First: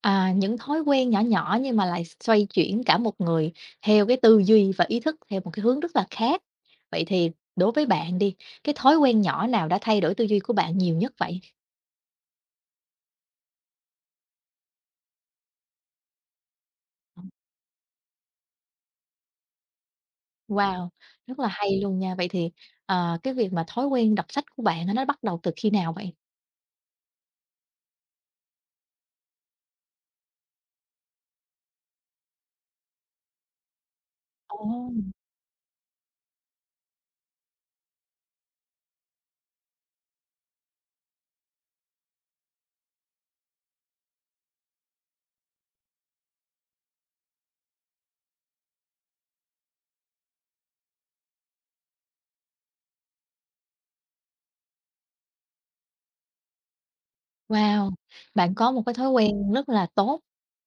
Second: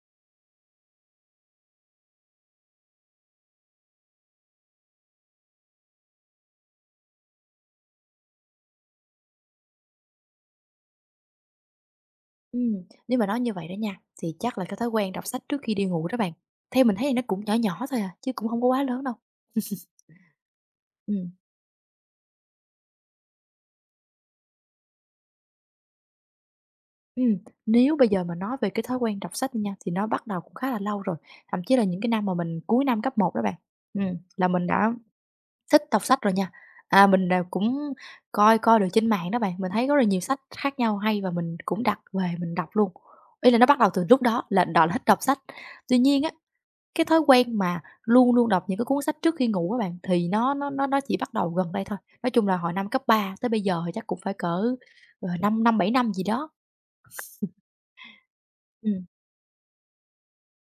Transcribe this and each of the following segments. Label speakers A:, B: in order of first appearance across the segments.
A: À, những thói quen nhỏ nhỏ nhưng mà lại xoay chuyển cả một người theo cái tư duy và ý thức theo một cái hướng rất là khác. Vậy thì đối với bạn đi, cái thói quen nhỏ nào đã thay đổi tư duy của bạn nhiều nhất vậy?
B: Nếu mà nói như vậy đó nha, thì chắc là cái thói quen đọc sách trước khi đi ngủ đó bạn. Theo mình thấy nó cũng nhỏ nhỏ thôi à, chứ cũng không có quá lớn đâu.
A: Wow,
B: Ừm,
A: rất là hay luôn nha. Vậy thì, cái việc mà thói quen đọc sách của bạn á, nó bắt đầu từ khi nào vậy?
B: ừm, nếu bây giờ mà nói về cái thói quen đọc sách nha, thì nó bắt đầu cũng khá là lâu rồi, thậm chí là những cái năm mà mình cuối năm cấp một đó bạn, là
A: Ồ,
B: mình đã thích đọc sách rồi nha. À, mình đều cũng coi coi được trên mạng đó bạn, mình thấy có rất là nhiều sách khác nhau hay và mình cũng đặt về mình đọc luôn, ý là nó bắt đầu từ lúc đó là thích đọc sách. Tuy nhiên á, cái thói quen mà luôn luôn đọc những cái cuốn sách trước khi ngủ á bạn, thì nó chỉ bắt đầu gần đây thôi. Nói chung là hồi năm cấp 3 tới bây giờ thì chắc cũng phải cỡ, 5 năm, 7 năm gì đó.
A: wow, bạn có một cái
B: Ừm,
A: thói quen rất là tốt.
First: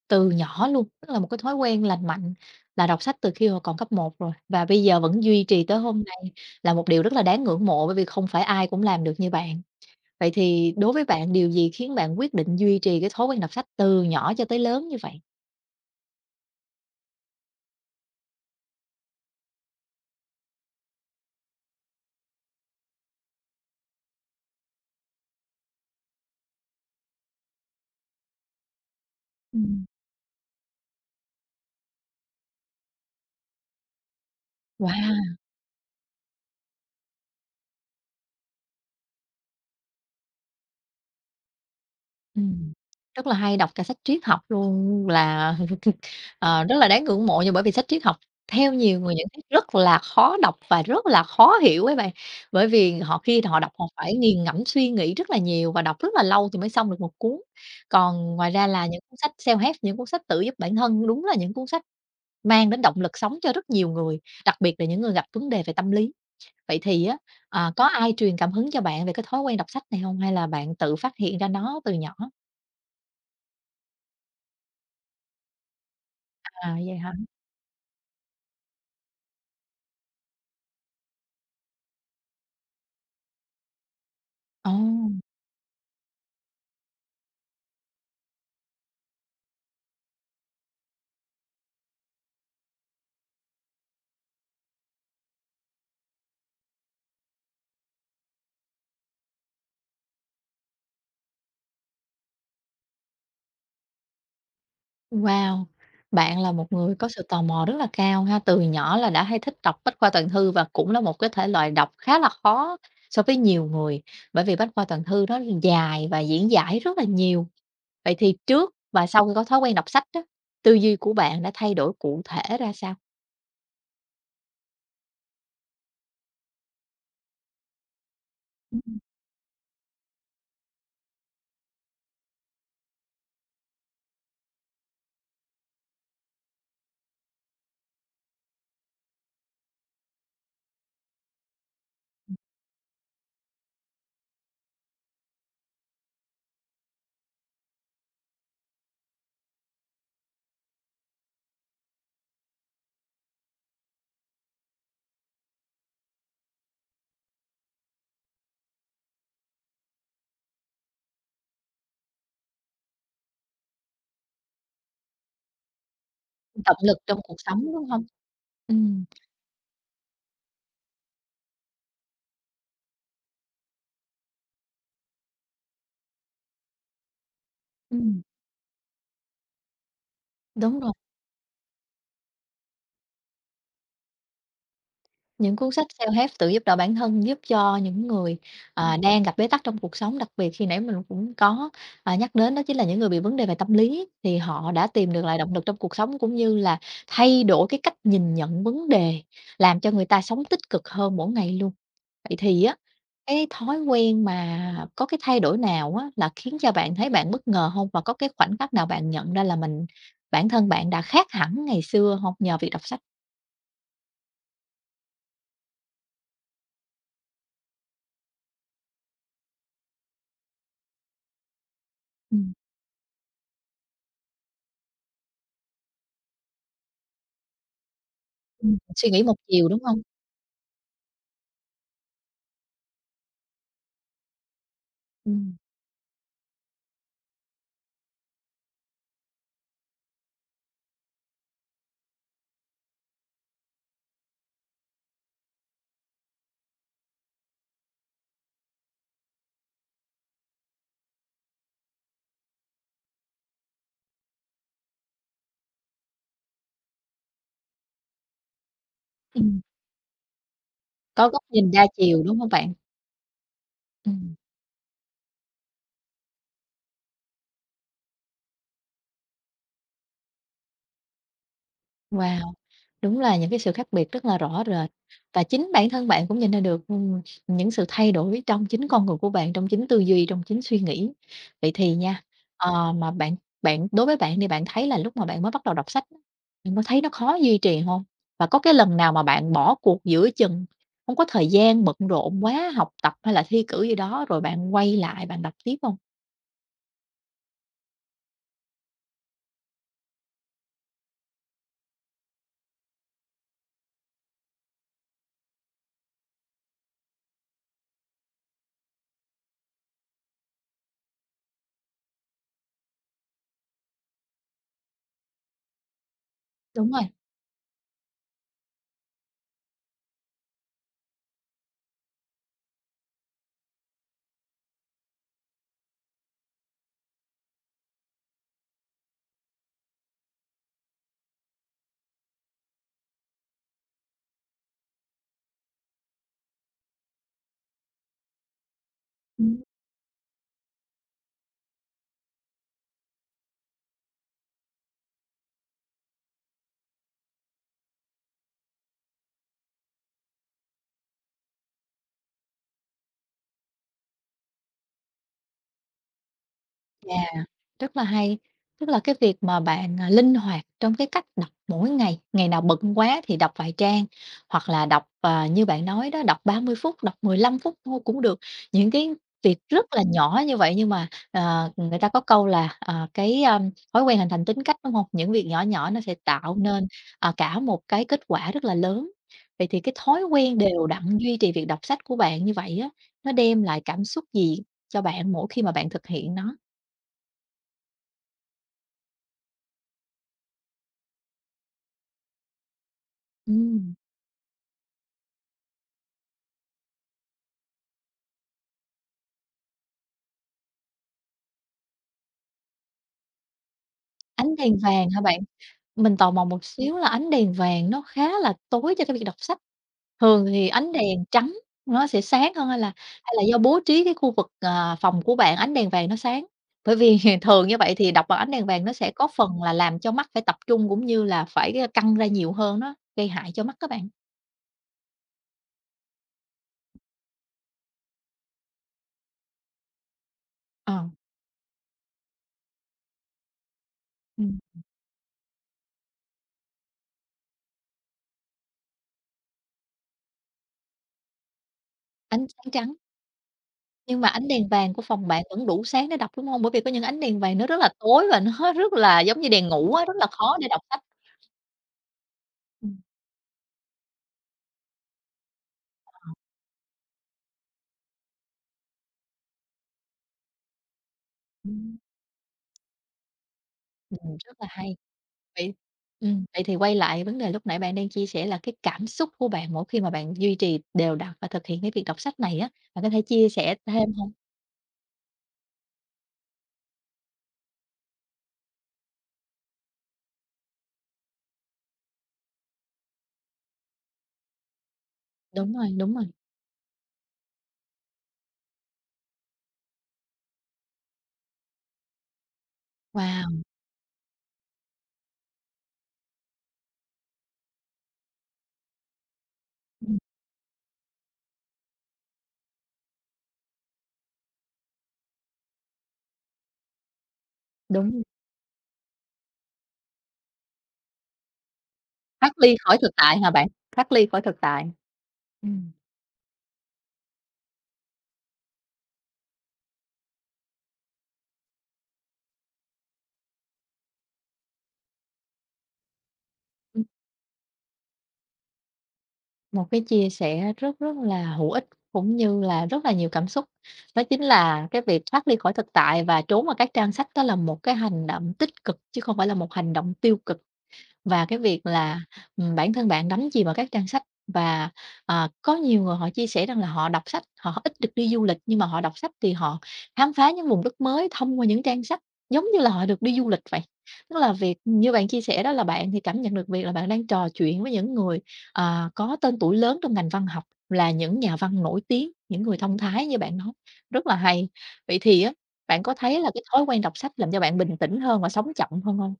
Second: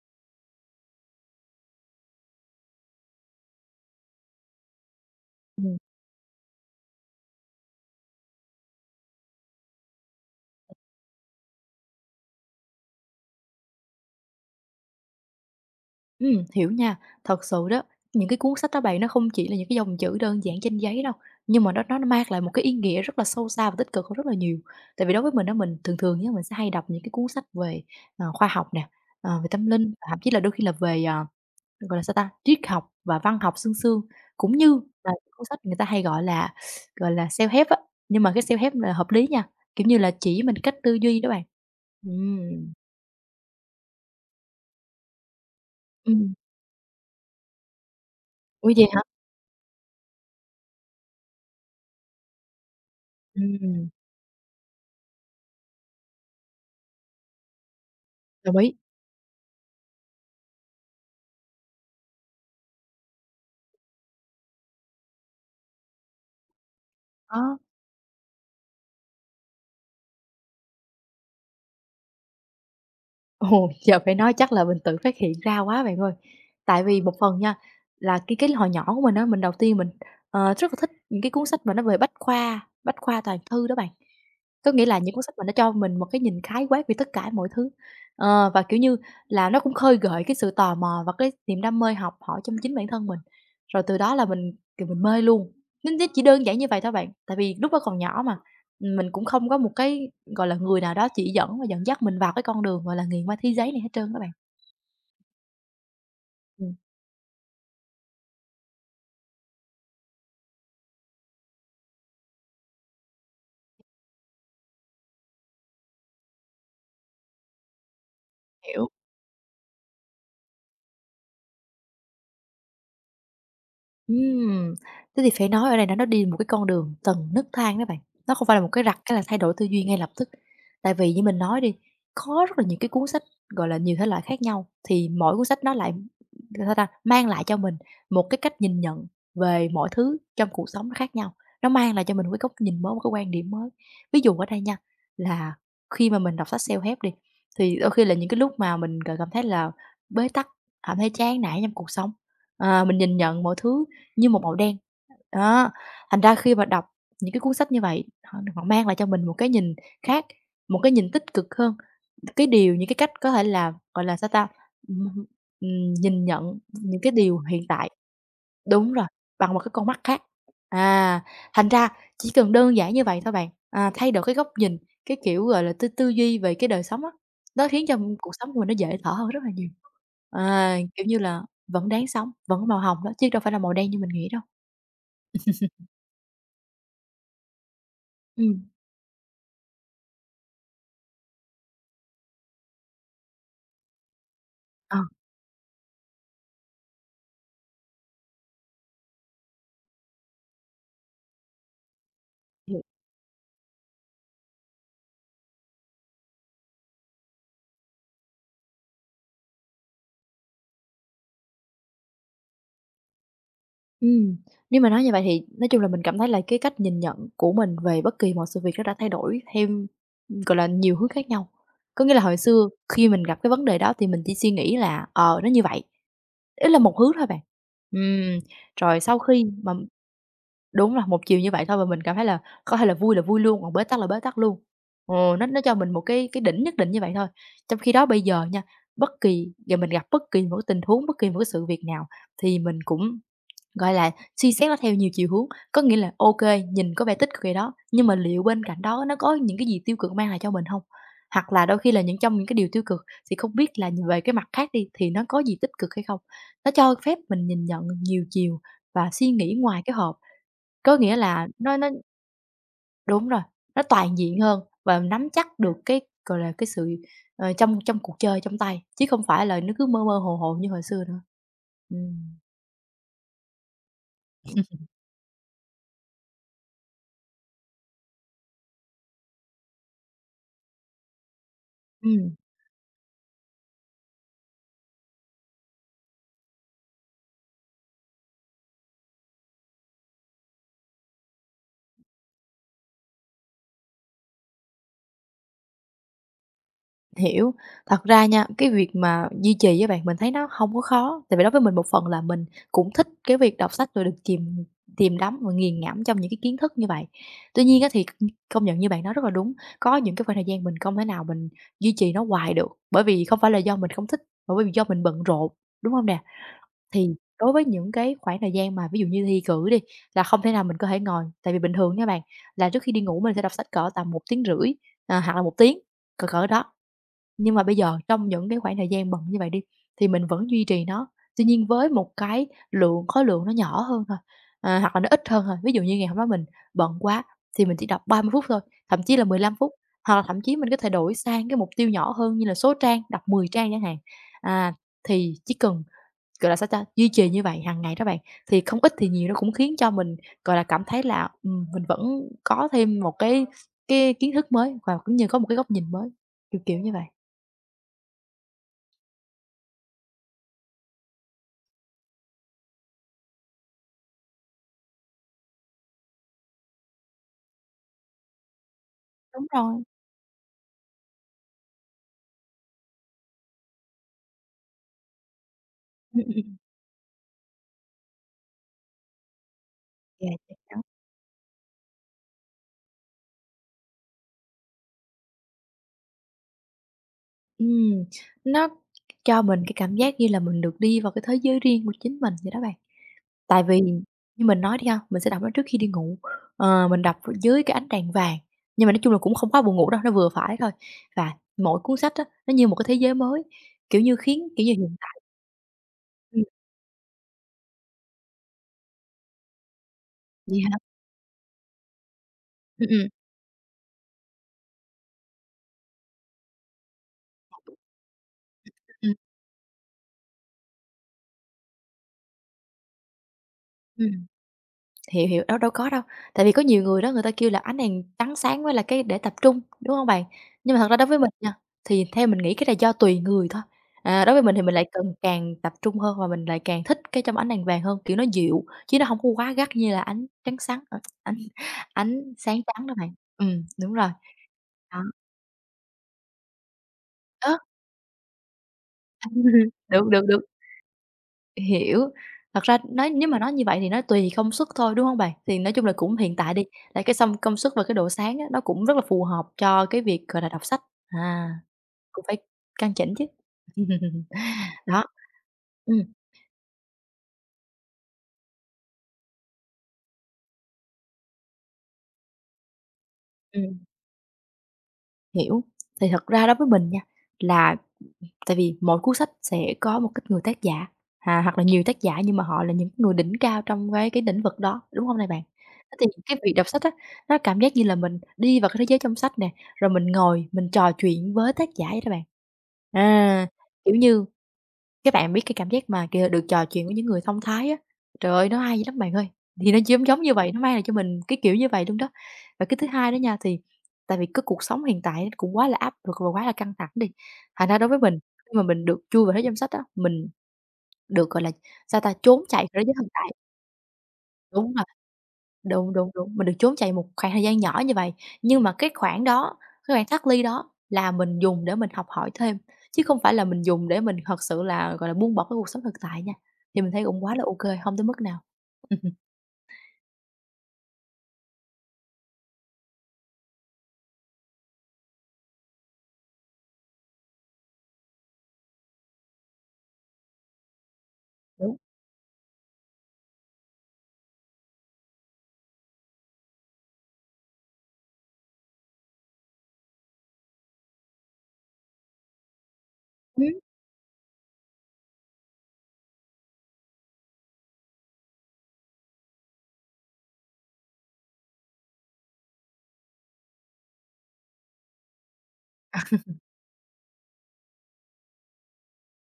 A: Từ nhỏ luôn, tức là một cái thói quen lành mạnh là đọc sách từ khi mà còn cấp một rồi, và bây giờ vẫn duy trì
B: ừm,
A: tới hôm nay là một điều rất là đáng ngưỡng mộ, bởi vì không phải ai cũng làm được như bạn. Vậy thì đối với bạn, điều gì khiến bạn quyết định duy trì cái thói quen đọc sách từ nhỏ cho tới lớn như vậy?
B: hiểu nha. Thật sự đó, những cái cuốn sách đó bạn, nó không chỉ là những cái dòng chữ đơn giản trên giấy đâu, nhưng mà nó mang lại một cái ý nghĩa rất là sâu xa và tích cực hơn rất là nhiều. Tại vì đối với mình đó mình thường thường nhé mình sẽ hay đọc những cái cuốn sách về, khoa học nè, về tâm
A: Ừm.
B: linh, thậm chí là đôi khi là về, gọi là, sao ta, triết học và văn học sương sương, cũng như là những
A: Wow!
B: cuốn sách người ta hay gọi là, self-help á, nhưng mà cái self-help là hợp lý nha, kiểu như là, chỉ mình cách tư duy đó bạn. Ừm,
A: Ừm, rất là hay, đọc cả sách triết học luôn là,
B: ừm,
A: rất là đáng ngưỡng mộ nha, bởi vì sách triết học
B: ủa
A: theo
B: vậy
A: nhiều
B: hả?
A: người nhận xét rất là khó đọc và rất là khó hiểu ấy bạn. Bởi vì họ khi họ đọc họ
B: Ừm,
A: phải nghiền ngẫm suy nghĩ rất là nhiều và đọc rất là lâu thì mới xong được một cuốn. Còn ngoài
B: đồng
A: ra
B: ý,
A: là những cuốn sách self-help, những cuốn sách tự giúp bản thân đúng là những cuốn sách mang đến động lực sống cho rất nhiều người, đặc biệt là những người gặp vấn đề về tâm lý. Vậy thì á,
B: ờ.
A: có ai truyền cảm hứng cho bạn về cái thói quen đọc sách này không? Hay là bạn tự phát hiện ra nó từ nhỏ?
B: Ồ, giờ phải nói chắc là mình tự phát hiện ra quá bạn ơi.
A: À,
B: Tại
A: vậy
B: vì
A: hả?
B: một phần nha, là cái hồi nhỏ của mình á, mình đầu tiên mình, rất là thích những cái cuốn sách mà nó về bách khoa toàn thư đó bạn. Có
A: Ồ,
B: nghĩa là những cuốn sách mà nó cho mình một cái nhìn khái quát về tất cả mọi thứ. Ờ, và, kiểu như là, nó cũng khơi gợi cái sự tò mò và cái niềm đam mê học hỏi trong chính bản thân mình. Rồi từ đó là mình, kiểu, mình mê luôn, nó chỉ đơn giản như vậy thôi bạn. Tại vì lúc đó còn nhỏ mà, mình cũng không có một cái gọi là, người nào đó chỉ dẫn và dẫn dắt mình vào cái con đường, gọi là, nghiền ma túy giấy này hết trơn đó bạn.
A: wow! Bạn là một
B: Ừm.
A: người có sự tò mò rất là cao ha, từ nhỏ là đã hay thích đọc bách khoa toàn thư và cũng là một cái thể loại đọc khá là khó so với nhiều người, bởi vì bách khoa toàn thư nó dài và diễn giải rất là nhiều. Vậy thì trước
B: Hiểu.
A: và sau khi có thói quen đọc sách đó tư duy của bạn đã thay đổi cụ thể ra sao?
B: Ừm, thế thì phải nói ở đây là nó đi một cái con đường tầng nấc thang đó bạn, nó không phải là một
A: Ừ,
B: cái rặt cái là thay đổi tư duy ngay lập tức. Tại vì như mình nói đi, có rất là nhiều cái cuốn sách, gọi là, nhiều thể loại khác nhau, thì mỗi cuốn sách nó lại sao ta, mang lại cho mình một cái cách nhìn nhận về mọi thứ trong cuộc sống nó khác nhau, nó mang lại cho mình một cái góc nhìn mới, một cái quan điểm mới. Ví dụ ở đây nha, là khi mà mình đọc sách self-help đi, thì đôi khi là những cái lúc mà mình cảm thấy là bế tắc, cảm thấy chán nản trong cuộc sống, mình nhìn nhận mọi thứ như một màu đen. Đó, thành ra khi mà đọc những cái cuốn sách như vậy, họ họ mang lại cho mình một cái nhìn khác, một cái nhìn tích cực hơn, cái điều những cái cách có thể là, gọi là, sao ta, ừm, nhìn nhận
A: động lực
B: những cái
A: trong cuộc
B: điều hiện
A: sống,
B: tại
A: đúng không? Ừ,
B: đúng rồi, bằng một cái con mắt khác. À, thành ra chỉ cần đơn giản như vậy thôi bạn, à, thay đổi cái góc nhìn, cái kiểu, gọi là, tư tư duy về cái đời sống á, nó khiến cho
A: ừm,
B: cuộc sống của mình nó dễ thở hơn rất là nhiều. À,
A: đúng rồi.
B: kiểu như là, vẫn đáng sống, vẫn có màu hồng đó, chứ đâu phải là màu đen như mình nghĩ đâu.
A: Những cuốn sách self-help tự giúp đỡ bản thân giúp cho những người,
B: Ừm,
A: đang gặp bế tắc trong cuộc sống, đặc biệt khi nãy mình cũng có, nhắc đến đó chính là những người bị vấn đề về tâm lý, thì họ đã
B: ờ,
A: tìm được lại động lực trong cuộc sống, cũng như là thay đổi cái cách nhìn nhận vấn đề, làm cho người ta sống tích cực hơn mỗi ngày luôn. Vậy thì á,
B: hiểu.
A: cái thói quen mà có cái thay đổi nào á là khiến cho bạn thấy bạn bất ngờ không? Và có cái khoảnh khắc nào bạn nhận ra là mình bản thân bạn đã khác hẳn ngày xưa không nhờ việc đọc sách?
B: Ừm, nếu mà nói như vậy thì nói chung là mình cảm thấy là cái cách nhìn nhận của mình về bất kỳ một sự việc nó đã thay đổi theo, gọi là, nhiều hướng khác nhau. Có nghĩa là hồi
A: Ừm,
B: xưa khi mình gặp cái vấn đề đó thì mình chỉ suy nghĩ là, ờ, nó như vậy, ý là một hướng thôi bạn. Ừm,
A: ừm,
B: rồi
A: suy
B: sau
A: nghĩ một
B: khi
A: chiều,
B: mà
A: đúng không?
B: đúng là một chiều như vậy thôi và mình cảm thấy là có thể là vui luôn, còn bế tắc là bế tắc luôn. Ờ,
A: Ừm,
B: nó cho mình một cái đỉnh nhất định như vậy thôi. Trong khi đó bây giờ nha, bất kỳ giờ mình gặp bất kỳ một cái tình huống, bất kỳ một cái sự việc nào thì mình cũng gọi là, suy xét nó theo nhiều chiều hướng, có nghĩa là, ok, nhìn có vẻ tích cực gì đó, nhưng mà liệu bên cạnh đó nó có những cái gì tiêu cực mang lại cho mình không? Hoặc là đôi khi là những trong những cái điều tiêu cực thì không biết là về cái mặt khác đi, thì nó có gì tích cực hay không? Nó cho phép mình nhìn nhận nhiều chiều và suy nghĩ
A: ừm,
B: ngoài cái hộp, có nghĩa
A: có góc
B: là
A: nhìn
B: nó
A: đa
B: nó
A: chiều, đúng hông bạn?
B: đúng rồi, nó toàn
A: Ừm,
B: diện hơn và nắm chắc được cái, gọi là, cái sự, trong trong cuộc chơi trong tay, chứ không phải là nó cứ mơ mơ hồ hồ như hồi xưa nữa. Ừ.
A: wow, đúng là những cái sự khác biệt rất là rõ rệt và chính bản thân bạn cũng nhìn ra được, những sự thay đổi trong chính con người của bạn, trong chính tư duy, trong chính suy nghĩ. Vậy thì nha,
B: Ừ.
A: ờ, mà bạn bạn đối với bạn thì bạn thấy là lúc mà bạn mới bắt đầu đọc sách á, bạn có thấy nó khó duy trì hông? Và có cái lần nào mà bạn bỏ cuộc giữa chừng, hông có thời gian, bận rộn quá, học tập hay là thi cử gì đó, rồi bạn quay lại bạn đọc tiếp hông?
B: Hiểu, thật ra nha, cái việc mà duy trì với bạn, mình thấy nó không có khó, tại vì đối với mình một phần là mình cũng thích cái việc đọc sách rồi được chìm tìm đắm và nghiền ngẫm trong những cái kiến thức như vậy. Tuy nhiên á thì công nhận như bạn nói rất là đúng, có những cái khoảng thời gian mình không thể nào mình duy trì nó hoài được, bởi vì không phải là do mình không thích, mà bởi vì do mình bận rộn, đúng không nè?
A: Đúng rồi.
B: Thì đối với những cái khoảng thời gian mà ví dụ như thi cử đi, là không thể nào mình có thể ngồi, tại vì bình thường nha bạn, là trước khi đi ngủ mình sẽ đọc sách cỡ tầm một tiếng rưỡi, à, hoặc là một tiếng, cỡ cỡ đó. Nhưng mà bây giờ trong những cái khoảng thời gian bận như vậy đi, thì mình vẫn duy trì nó, tuy nhiên với một cái lượng khối lượng nó nhỏ hơn thôi, à, hoặc là nó ít hơn thôi. Ví dụ như ngày hôm đó mình bận quá thì mình chỉ đọc 30 phút thôi, thậm chí là mười lăm
A: Ừm.
B: phút, hoặc là thậm chí mình có thể đổi sang cái mục tiêu nhỏ hơn như là số trang, đọc 10 trang chẳng hạn. À, thì chỉ cần, gọi là, sao ta, duy trì như vậy hàng ngày đó bạn, thì không ít thì nhiều nó cũng khiến cho mình, gọi là, cảm thấy là, mình vẫn có thêm một cái kiến thức mới và cũng như có một cái góc nhìn mới, kiểu, kiểu như vậy.
A: Yeah, rất là hay. Tức là cái việc mà bạn, linh hoạt trong cái cách đọc mỗi ngày, ngày nào bận quá thì đọc vài trang, hoặc là đọc, như bạn nói đó, đọc 30 phút, đọc 15 phút thôi cũng được. Những cái
B: Đúng
A: việc
B: rồi,
A: rất là nhỏ như vậy nhưng mà, người ta có câu là, thói quen hình thành tính cách, đúng hông? Những việc nhỏ nhỏ nó sẽ tạo
B: ừm.
A: nên, cả một cái kết quả rất là lớn. Vậy thì cái thói
B: Yeah, chắc
A: quen
B: chắn.
A: đều đặn duy trì việc đọc sách của bạn như vậy á, nó đem lại cảm xúc gì cho bạn mỗi khi mà bạn thực hiện nó?
B: Ừm, nó cho mình cái cảm giác như là mình được đi vào cái thế giới riêng của chính mình vậy đó bạn. Tại vì
A: Ừm,
B: như mình nói đi ha, mình sẽ đọc nó trước khi đi ngủ, mình đọc dưới cái ánh đèn vàng, nhưng mà nói chung là cũng không quá buồn ngủ đâu, nó vừa phải thôi. Và mỗi cuốn sách á, nó như một cái thế giới mới, kiểu như, khiến
A: ánh
B: kiểu như,
A: đèn
B: hiện
A: vàng
B: tại
A: hả bạn? Mình tò
B: ừm,
A: mò một xíu là ánh đèn vàng nó khá là tối cho cái việc đọc sách, thường
B: vậy
A: thì
B: hả?
A: ánh đèn trắng nó sẽ sáng hơn hay
B: Ừm,
A: là
B: ừm,
A: do bố trí cái khu vực, phòng của bạn ánh đèn vàng nó sáng? Bởi vì thường như vậy thì đọc bằng ánh đèn vàng nó sẽ
B: ừm,
A: có phần là làm cho mắt phải tập trung cũng như là phải, căng ra nhiều hơn nó gây hại cho mắt các bạn.
B: ừm. Hiểu, hiểu, đâu đâu có đâu. Tại vì có nhiều người đó người ta kêu là ánh đèn trắng sáng mới là cái để tập trung, đúng không bạn? Nhưng mà thật ra đối
A: Ờ,
B: với mình nha, thì theo mình nghĩ cái này do tùy người thôi. À, đối với mình thì mình
A: ừm,
B: lại cần càng tập trung hơn và mình lại càng thích cái trong ánh đèn vàng hơn, kiểu, nó dịu, chứ nó không có quá gắt như là ánh trắng sáng ánh ánh
A: ánh
B: sáng
A: sáng
B: trắng đó
A: trắng,
B: bạn. Ừ, đúng rồi,
A: nhưng mà ánh đèn vàng của
B: đó.
A: phòng bạn vẫn đủ sáng để đọc, đúng không? Bởi vì có những ánh đèn
B: Ơ!
A: vàng nó rất là tối và nó rất là giống như đèn ngủ
B: Được,
A: á, rất
B: được,
A: là
B: được.
A: khó để đọc sách.
B: Hiểu. Thật ra nói nếu mà nói như vậy thì nó tùy công suất thôi, đúng hông bạn? Thì nói chung là cũng hiện tại đi, là cái xong công suất và cái độ sáng á, nó cũng rất là phù hợp cho cái việc, gọi là, đọc sách. À,
A: Ừm,
B: cũng phải căn chỉnh chứ.
A: rất là hay.
B: Đó.
A: Vậy
B: Ừm,
A: vậy thì quay lại vấn đề lúc nãy bạn đang chia sẻ là cái cảm xúc của bạn mỗi khi mà bạn duy trì đều đặn và thực hiện cái việc đọc sách này á, bạn có thể chia
B: ừm.
A: sẻ thêm hông?
B: Hiểu. Thì thật ra đối với mình nha, là tại vì mỗi cuốn sách sẽ có một cái người tác giả, à, hoặc là nhiều tác giả nhưng mà họ là những người đỉnh cao trong cái lĩnh vực đó, đúng hông nè bạn?
A: Đúng rồi,
B: Thế
A: đúng
B: thì
A: rồi.
B: cái việc đọc sách á, nó cảm giác như là mình đi vào cái thế giới trong sách nè, rồi mình ngồi mình trò chuyện với tác giả vậy đó bạn. À,
A: Wow!
B: kiểu như các bạn biết cái cảm giác mà, kiểu, được trò chuyện với những người thông thái á, trời ơi, nó hay lắm bạn ơi, thì nó giống
A: Ừm,
B: giống như vậy, nó mang lại cho mình cái kiểu như vậy luôn đó. Và cái thứ hai đó nha, thì tại vì cái cuộc sống hiện tại nó cũng quá là áp lực và quá là căng thẳng đi, thành ra đối với mình,
A: đúng,
B: khi mà mình được chui vào thế danh sách á, mình được, gọi là, sao ta, trốn
A: thoát
B: chạy
A: ly
B: khỏi thế giới
A: khỏi
B: thực
A: thực
B: tại
A: tại hả bạn? Thoát ly khỏi thực
B: đúng.
A: tại. Ừm,
B: Đúng, đúng, đúng, mình được trốn chạy một khoảng thời gian nhỏ như vậy, nhưng mà cái khoảng đó, cái khoảng thoát ly đó là mình dùng để mình học hỏi thêm, chứ không phải là mình dùng để mình thật sự là, gọi là, buông bỏ cái cuộc sống thực tại nha, thì mình thấy
A: ừm,
B: cũng quá là ô kê, hông tới mức nào.
A: một cái chia sẻ rất rất là hữu ích, cũng như là rất là nhiều cảm xúc. Đó chính là cái việc thoát ly khỏi thực tại và trốn vào các trang sách đó là một cái hành động tích cực chứ không phải là một hành động tiêu cực. Và cái
B: Đúng.
A: việc là, bản thân bạn đắm chìm vào các trang sách và, có nhiều người họ chia sẻ rằng là họ đọc sách, họ ít được đi du lịch nhưng mà họ đọc sách thì họ khám phá những vùng đất mới thông qua những trang sách, giống như là họ được đi
B: Ừm.
A: du lịch vậy. Tức là việc như bạn chia sẻ đó là bạn thì cảm nhận được việc là bạn đang trò chuyện với những người, có tên tuổi lớn trong ngành văn học, là những nhà văn nổi tiếng, những người thông thái như bạn nói, rất là hay. Vậy thì á, bạn có thấy là cái thói quen đọc sách làm cho bạn bình tĩnh hơn và sống chậm hơn không?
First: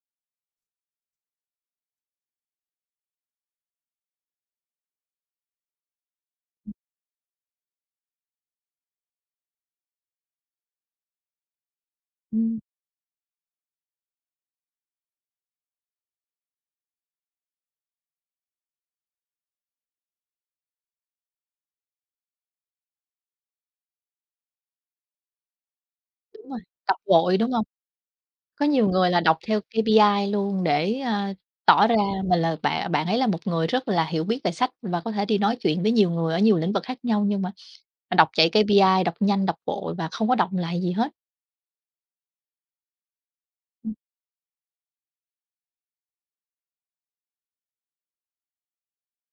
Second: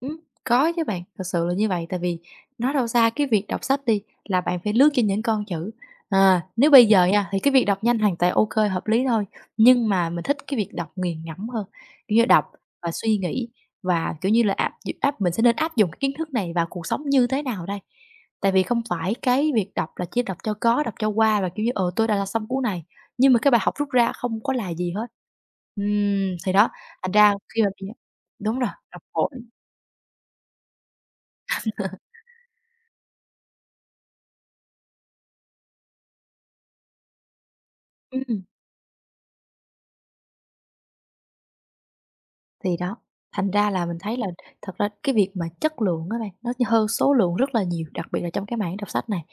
B: Ừm, có chứ bạn, thật sự là như vậy. Tại vì nói đâu xa cái việc đọc sách đi là bạn phải lướt trên những con chữ. À, nếu bây giờ nha thì cái việc đọc nhanh hoàn toàn ok hợp lý thôi, nhưng mà mình thích cái việc đọc nghiền ngẫm hơn, kiểu như, đọc
A: Ừm.
B: và suy nghĩ và, kiểu như là, áp áp mình sẽ nên áp dụng cái kiến thức này vào cuộc sống như thế nào đây? Tại vì không phải cái việc đọc là chỉ đọc cho có, đọc cho qua và, kiểu như, "Ờ, tôi đã đọc xong cuốn này", nhưng mà cái bài học rút ra không có là gì hết.
A: Đúng
B: Thì
A: rồi,
B: đó,
A: đọc
B: thành ra
A: vội, đúng
B: khi
A: hông?
B: mà đúng
A: Có
B: rồi,
A: nhiều
B: đọc
A: người là
B: vội.
A: đọc theo KPI luôn để, tỏ ra mình là bạn bạn ấy là một người rất là hiểu biết về sách và có thể đi nói chuyện với nhiều người ở nhiều lĩnh vực khác nhau, nhưng mà đọc
B: Ừm,
A: chạy KPI, đọc nhanh, đọc vội và không có đọng lại gì hết.
B: thì đó, thành ra là
A: Ừm,
B: mình thấy là thật ra cái việc mà chất lượng á bạn, nó hơn số lượng rất là nhiều, đặc biệt là trong cái mảng đọc sách này.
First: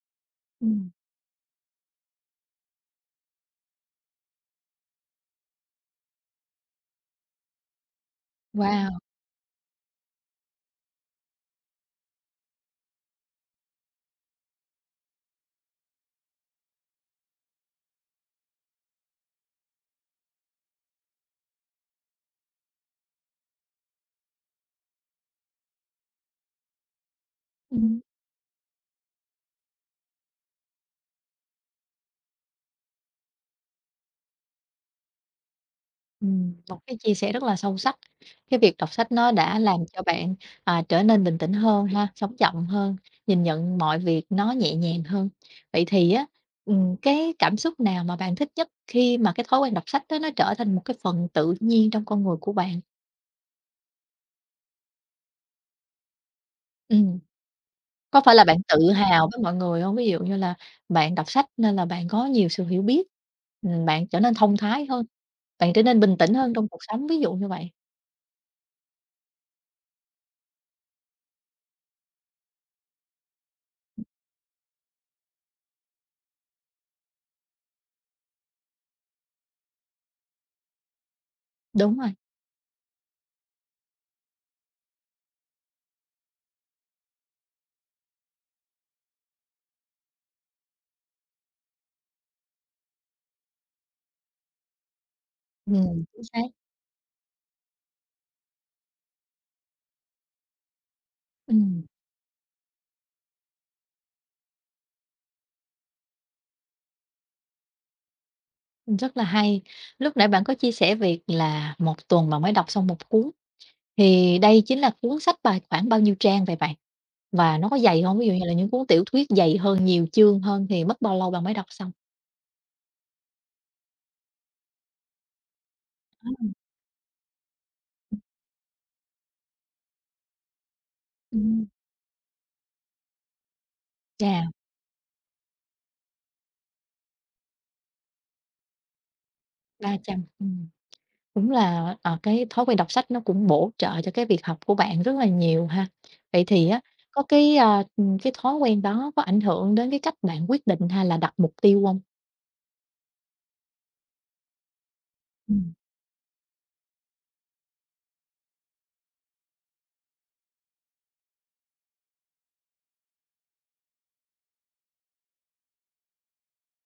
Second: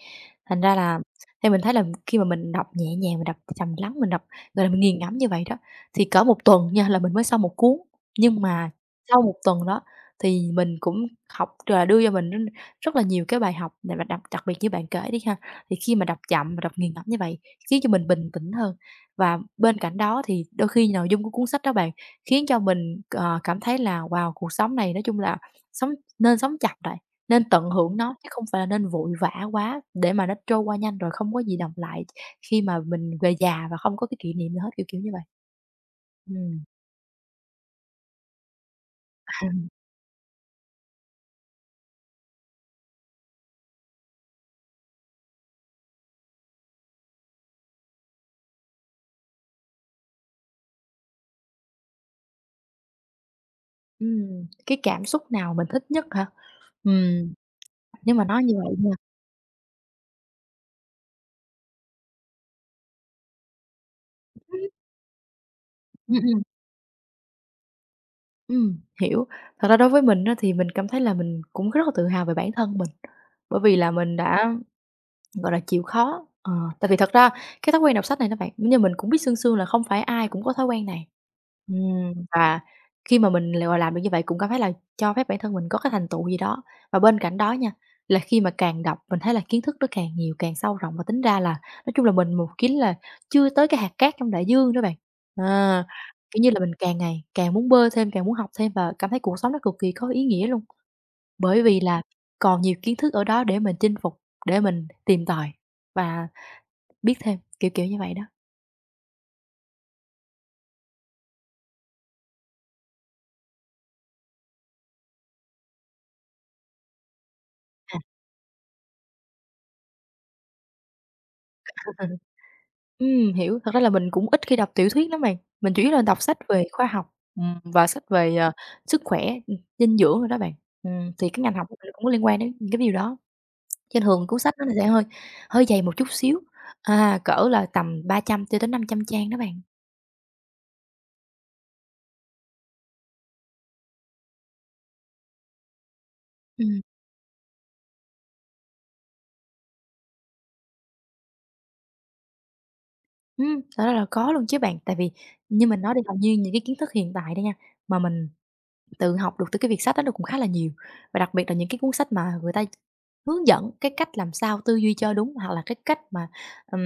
B: Thành ra
A: ừm,
B: là thì mình thấy là khi mà mình đọc nhẹ nhàng, mình đọc trầm lắng, mình đọc, gọi là, mình nghiền ngẫm như vậy đó, thì cỡ một tuần nha là mình mới xong một cuốn. Nhưng mà
A: wow!
B: sau một tuần đó thì mình cũng học rồi là đưa cho mình rất là nhiều cái bài học để mà đọc, đặc biệt như bạn kể đi ha, thì khi mà đọc chậm và đọc nghiền ngẫm như vậy, khiến cho mình bình tĩnh hơn. Và bên cạnh đó thì đôi khi nội dung của cuốn sách đó bạn khiến cho mình, ờ, cảm thấy là wow, cuộc sống này nói chung là sống nên sống chậm lại, nên tận hưởng
A: Ừm.
B: nó chứ không phải là nên vội vã quá để mà nó trôi qua nhanh rồi không có gì đọng lại khi mà mình về già và không có cái kỷ niệm gì hết, kiểu, kiểu như vậy. Ừm.
A: Một cái chia sẻ rất là sâu sắc. Cái việc đọc sách nó đã làm cho bạn, trở nên bình tĩnh hơn ha, sống chậm hơn, nhìn nhận mọi việc nó nhẹ nhàng hơn. Vậy thì á, cái cảm xúc nào mà bạn thích nhất khi mà cái thói quen đọc sách đó nó trở thành một cái phần tự nhiên trong con người của bạn?
B: Cái cảm xúc nào mình thích nhất hả?
A: Ừm,
B: Ừm, nếu
A: có
B: mà
A: phải
B: nói
A: là
B: như
A: bạn
B: vậy nha.
A: tự hào với mọi người không? Ví dụ như là bạn đọc sách nên là bạn có nhiều sự hiểu biết, bạn trở nên thông thái hơn, bạn trở nên
B: Ừ,
A: bình tĩnh
B: ừm,
A: hơn trong cuộc sống, ví dụ như vậy.
B: hiểu. Thật ra đối với mình á thì mình cảm thấy là mình cũng rất là tự hào về bản thân mình, bởi vì là mình đã gọi là, chịu khó, ờ, tại vì thật ra cái thói quen đọc sách này đó bạn, như mình cũng biết sương sương là không phải ai cũng có thói quen này.
A: Đúng rồi,
B: Và khi mà mình lại, gọi làm được như vậy cũng cảm thấy là cho phép bản thân mình có cái thành tựu gì đó. Và bên cạnh đó nha, là khi mà càng đọc mình thấy là kiến thức nó càng nhiều, càng sâu rộng và tính ra là nói chung là mình một kiến là chưa tới cái hạt cát trong đại dương đó bạn. À,
A: chính
B: kiểu
A: xác,
B: như là, mình càng ngày càng muốn bơi thêm, càng muốn học thêm và cảm thấy cuộc sống nó cực kỳ có ý nghĩa luôn. Bởi vì
A: ừm.
B: là còn nhiều kiến thức ở đó để mình chinh phục, để mình tìm tòi và biết thêm, kiểu, kiểu như vậy đó.
A: Rất là hay. Lúc nãy bạn có chia sẻ việc là một tuần bạn mới đọc xong một cuốn, thì đây chính là cuốn sách bài khoảng bao nhiêu trang vậy bạn? Và nó có
B: À.
A: dày không? Ví dụ như là những cuốn tiểu thuyết dày hơn, nhiều chương hơn thì mất bao lâu bạn mới đọc xong?
B: Hiểu, thật ra là mình cũng ít khi đọc tiểu thuyết lắm bạn, mình chủ yếu là đọc sách
A: à
B: về khoa học, và sách về, ờ, sức khỏe, dinh dưỡng rồi đó bạn. Thì cái ngành
A: ừm.
B: học của mình cũng có liên quan đến những cái điều đó, trên thường cuốn
A: Chà,
B: sách nó sẽ hơi hơi dày một chút xíu, à, cỡ là tầm 300 cho đến 500 trang đó bạn.
A: 300, cũng là, cái thói quen đọc sách nó cũng bổ trợ cho cái việc học của bạn rất là nhiều ha. Vậy thì
B: Ừm,
A: á, cái thói quen đó có ảnh hưởng đến cái cách bạn quyết định hay là đặt mục tiêu không?
B: thật là có luôn chứ bạn, tại vì như
A: Ừm,
B: mình nói đi, hầu như những cái kiến thức hiện tại đây nha, mà mình tự học được từ cái việc sách đó nó cũng khá là nhiều, và đặc biệt là những cái cuốn sách mà người ta hướng dẫn cái cách làm sao tư duy cho đúng, hoặc là cái cách mà, ừm,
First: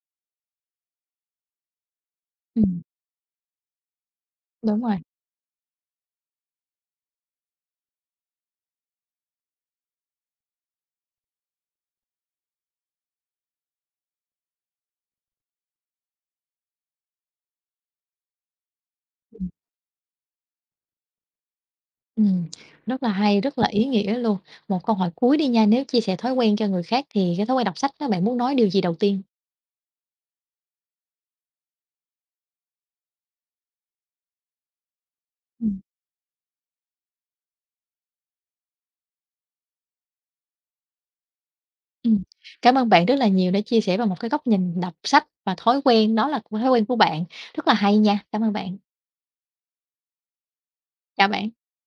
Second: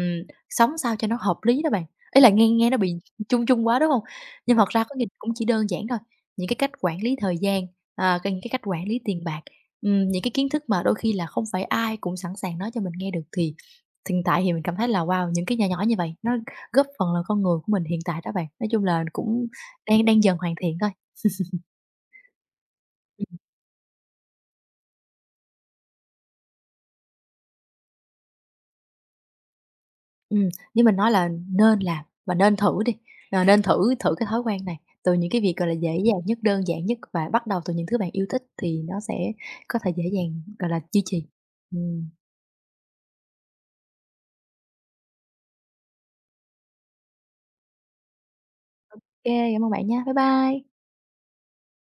B: sống sao cho nó hợp lý đó bạn. Ý là nghe nghe nó
A: ừm.
B: bị chung chung quá, đúng không? Nhưng thật
A: Đúng
B: ra có
A: rồi.
B: nghĩa cũng chỉ đơn giản thôi, những cái cách quản lý thời gian, à, cái những cái cách quản lý tiền bạc, những cái kiến thức mà đôi khi là không phải ai cũng sẵn sàng nói cho mình nghe được thì hiện tại thì mình cảm thấy là, wow, những cái nhỏ nhỏ như vậy nó góp phần là con người của mình hiện tại đó bạn. Nói chung là cũng đang đang dần hoàn thiện thôi.
A: Ừm, rất là
B: Ừm,
A: hay, rất là ý nghĩa luôn. Một câu hỏi cuối đi nha, nếu chia sẻ thói quen cho người khác thì cái thói quen đọc sách đó, bạn muốn nói điều gì đầu tiên?
B: ừm, như mình nói là nên làm và nên thử đi, ờ, nên thử thử cái thói quen này từ những cái việc, gọi là,
A: Ừm.
B: dễ dàng nhất, đơn giản nhất và bắt đầu từ những thứ bạn yêu thích thì nó sẽ có thể dễ dàng, gọi là, duy trì. Ừm,
A: Ừm, cảm ơn bạn rất là nhiều đã chia sẻ vào một cái góc nhìn đọc sách và thói quen đó là thói quen của bạn, rất là hay nha. Cảm ơn bạn,
B: ô kê, cảm ơn bạn nha. Bye bye.
A: chào bạn.